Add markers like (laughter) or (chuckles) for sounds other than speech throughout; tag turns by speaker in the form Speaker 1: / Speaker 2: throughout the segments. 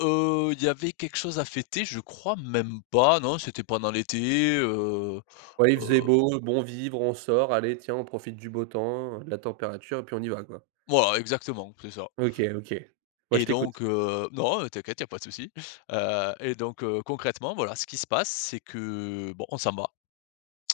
Speaker 1: Heu, il y avait quelque chose à fêter? Je crois même pas, non c'était pendant l'été, heu,
Speaker 2: Ouais il faisait
Speaker 1: heu
Speaker 2: beau, bon vivre, on sort, allez tiens on profite du beau temps, heu, de la température et puis on y va quoi.
Speaker 1: Voilà exactement, c'est ça.
Speaker 2: OK, OK. Ouais, je
Speaker 1: Et
Speaker 2: t'écoute.
Speaker 1: donc, heu non, heu, t'inquiète, il y a pas de souci. Heu et donc heu, concrètement, voilà, ce qui se passe, c'est que bon, on s'en va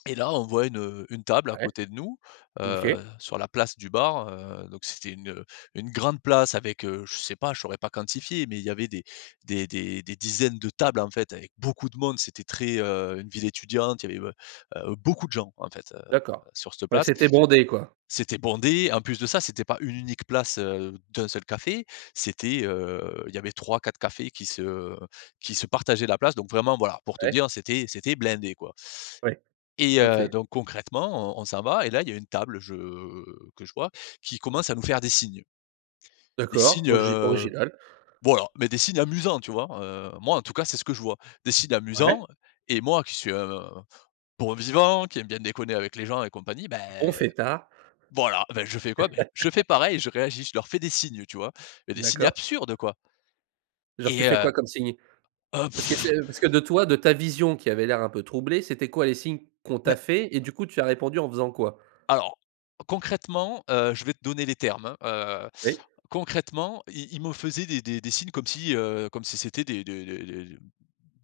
Speaker 1: et là, on voit une, heu, une table à
Speaker 2: Ouais.
Speaker 1: côté de nous, heu,
Speaker 2: OK.
Speaker 1: sur la place du bar. Heu, donc c'était une, heu, une grande place avec, heu, je sais pas, je saurais pas quantifier, mais il y avait des des des dizaines de tables en fait avec beaucoup de monde, c'était très, heu une ville étudiante, il y avait, heu, heu, beaucoup de gens en fait, heu,
Speaker 2: D'accord,
Speaker 1: sur cette
Speaker 2: ouais
Speaker 1: place.
Speaker 2: c'était bondé quoi.
Speaker 1: C'était bondé, en plus de ça c'était pas une unique place, heu, d'1 seul café, c'était, heu, il y avait 3-4 cafés qui se qui se partageaient la place. Donc vraiment, voilà pour te
Speaker 2: Ouais.
Speaker 1: dire c'était c'était blindé quoi
Speaker 2: Ouais,
Speaker 1: et
Speaker 2: OK.
Speaker 1: heu, donc concrètement, on on s'en va et là il y a une table, je que je vois qui commence à nous faire des signes. Des
Speaker 2: D'accord,
Speaker 1: signes,
Speaker 2: ogi
Speaker 1: heu,
Speaker 2: original.
Speaker 1: bon alors, mais des signes amusants tu vois? Heu, moi en tout cas c'est ce que je vois. Des signes
Speaker 2: Ouais.
Speaker 1: amusants et moi qui suis un bon vivant, qui aime bien déconner avec les gens et compagnie,
Speaker 2: Bon
Speaker 1: beh
Speaker 2: fêtard.
Speaker 1: voilà, ben je fais quoi? Beh je fais
Speaker 2: (laughs)
Speaker 1: pareil, je réagis, je leur fais des signes tu vois? Des signes
Speaker 2: D'accord.
Speaker 1: absurdes quoi et
Speaker 2: Genre tu fais quoi
Speaker 1: heu
Speaker 2: comme signe?
Speaker 1: heu
Speaker 2: Parce que
Speaker 1: pff!
Speaker 2: c'est parce que de toi, de ta vision qui avait l'air un peu troublée, c'étaient quoi les signes qu'on
Speaker 1: beh
Speaker 2: t'a fait? Et du coup tu as répondu en faisant quoi?
Speaker 1: alors concrètement, heu, je vais te donner les termes, hein, heu.
Speaker 2: Oui.
Speaker 1: Concrètement, ils ils me faisaient des des des signes comme si, heu, comme si c'était des des des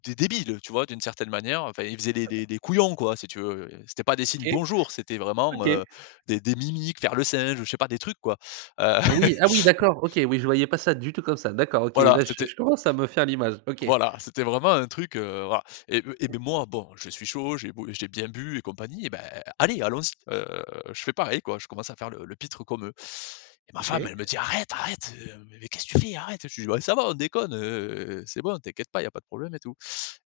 Speaker 1: des débiles, heu, tu vois d'une certaine manière, enfin ils faisaient les les les couillons quoi si tu veux, heu. C'étaient pas des signes
Speaker 2: OK.
Speaker 1: «bonjour», c'était vraiment,
Speaker 2: OK.
Speaker 1: heu, des des mimiques, faire le singe, heu, je sais pas des trucs quoi. Heu
Speaker 2: Ah oui, ah oui,
Speaker 1: (chuckles)
Speaker 2: d'accord OK. Oui, je voyais pas ça du tout comme ça. D'accord, OK.
Speaker 1: Voilà
Speaker 2: Là je
Speaker 1: c'était
Speaker 2: je commence à me faire l'image. OK.
Speaker 1: voilà, c'était vraiment un truc, heu, voilà et heu, et bon moi bon, je suis chaud, j'ai beau j'ai bien bu et compagnie, beh allez allons-y, heu, je fais pareil quoi, je commence à faire le le pitre comme eux et ma femme,
Speaker 2: OK.
Speaker 1: elle me dit: «Arrête, arrête, heu, mais qu'est-ce tu fais arrête!» je lui dis: «Bah, ça va on déconne, heu, c'est bon t'inquiète pas, il y a pas de problème et tout»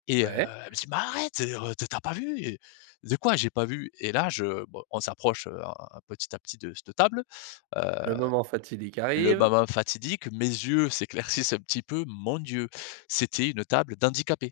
Speaker 1: et heu,
Speaker 2: Ouais.
Speaker 1: elle me dit: «Mais arrête, heu, tu as tu as pas vu?» et «De quoi j'ai pas vu?» et là je bon on s'approche, heu, à à petit à petit de cette table.
Speaker 2: Le
Speaker 1: Heu,
Speaker 2: moment fatidique
Speaker 1: le
Speaker 2: arrive.
Speaker 1: moment fatidique, mes yeux s'éclaircissent un petit peu. Mon Dieu! C'était une table d'handicapés.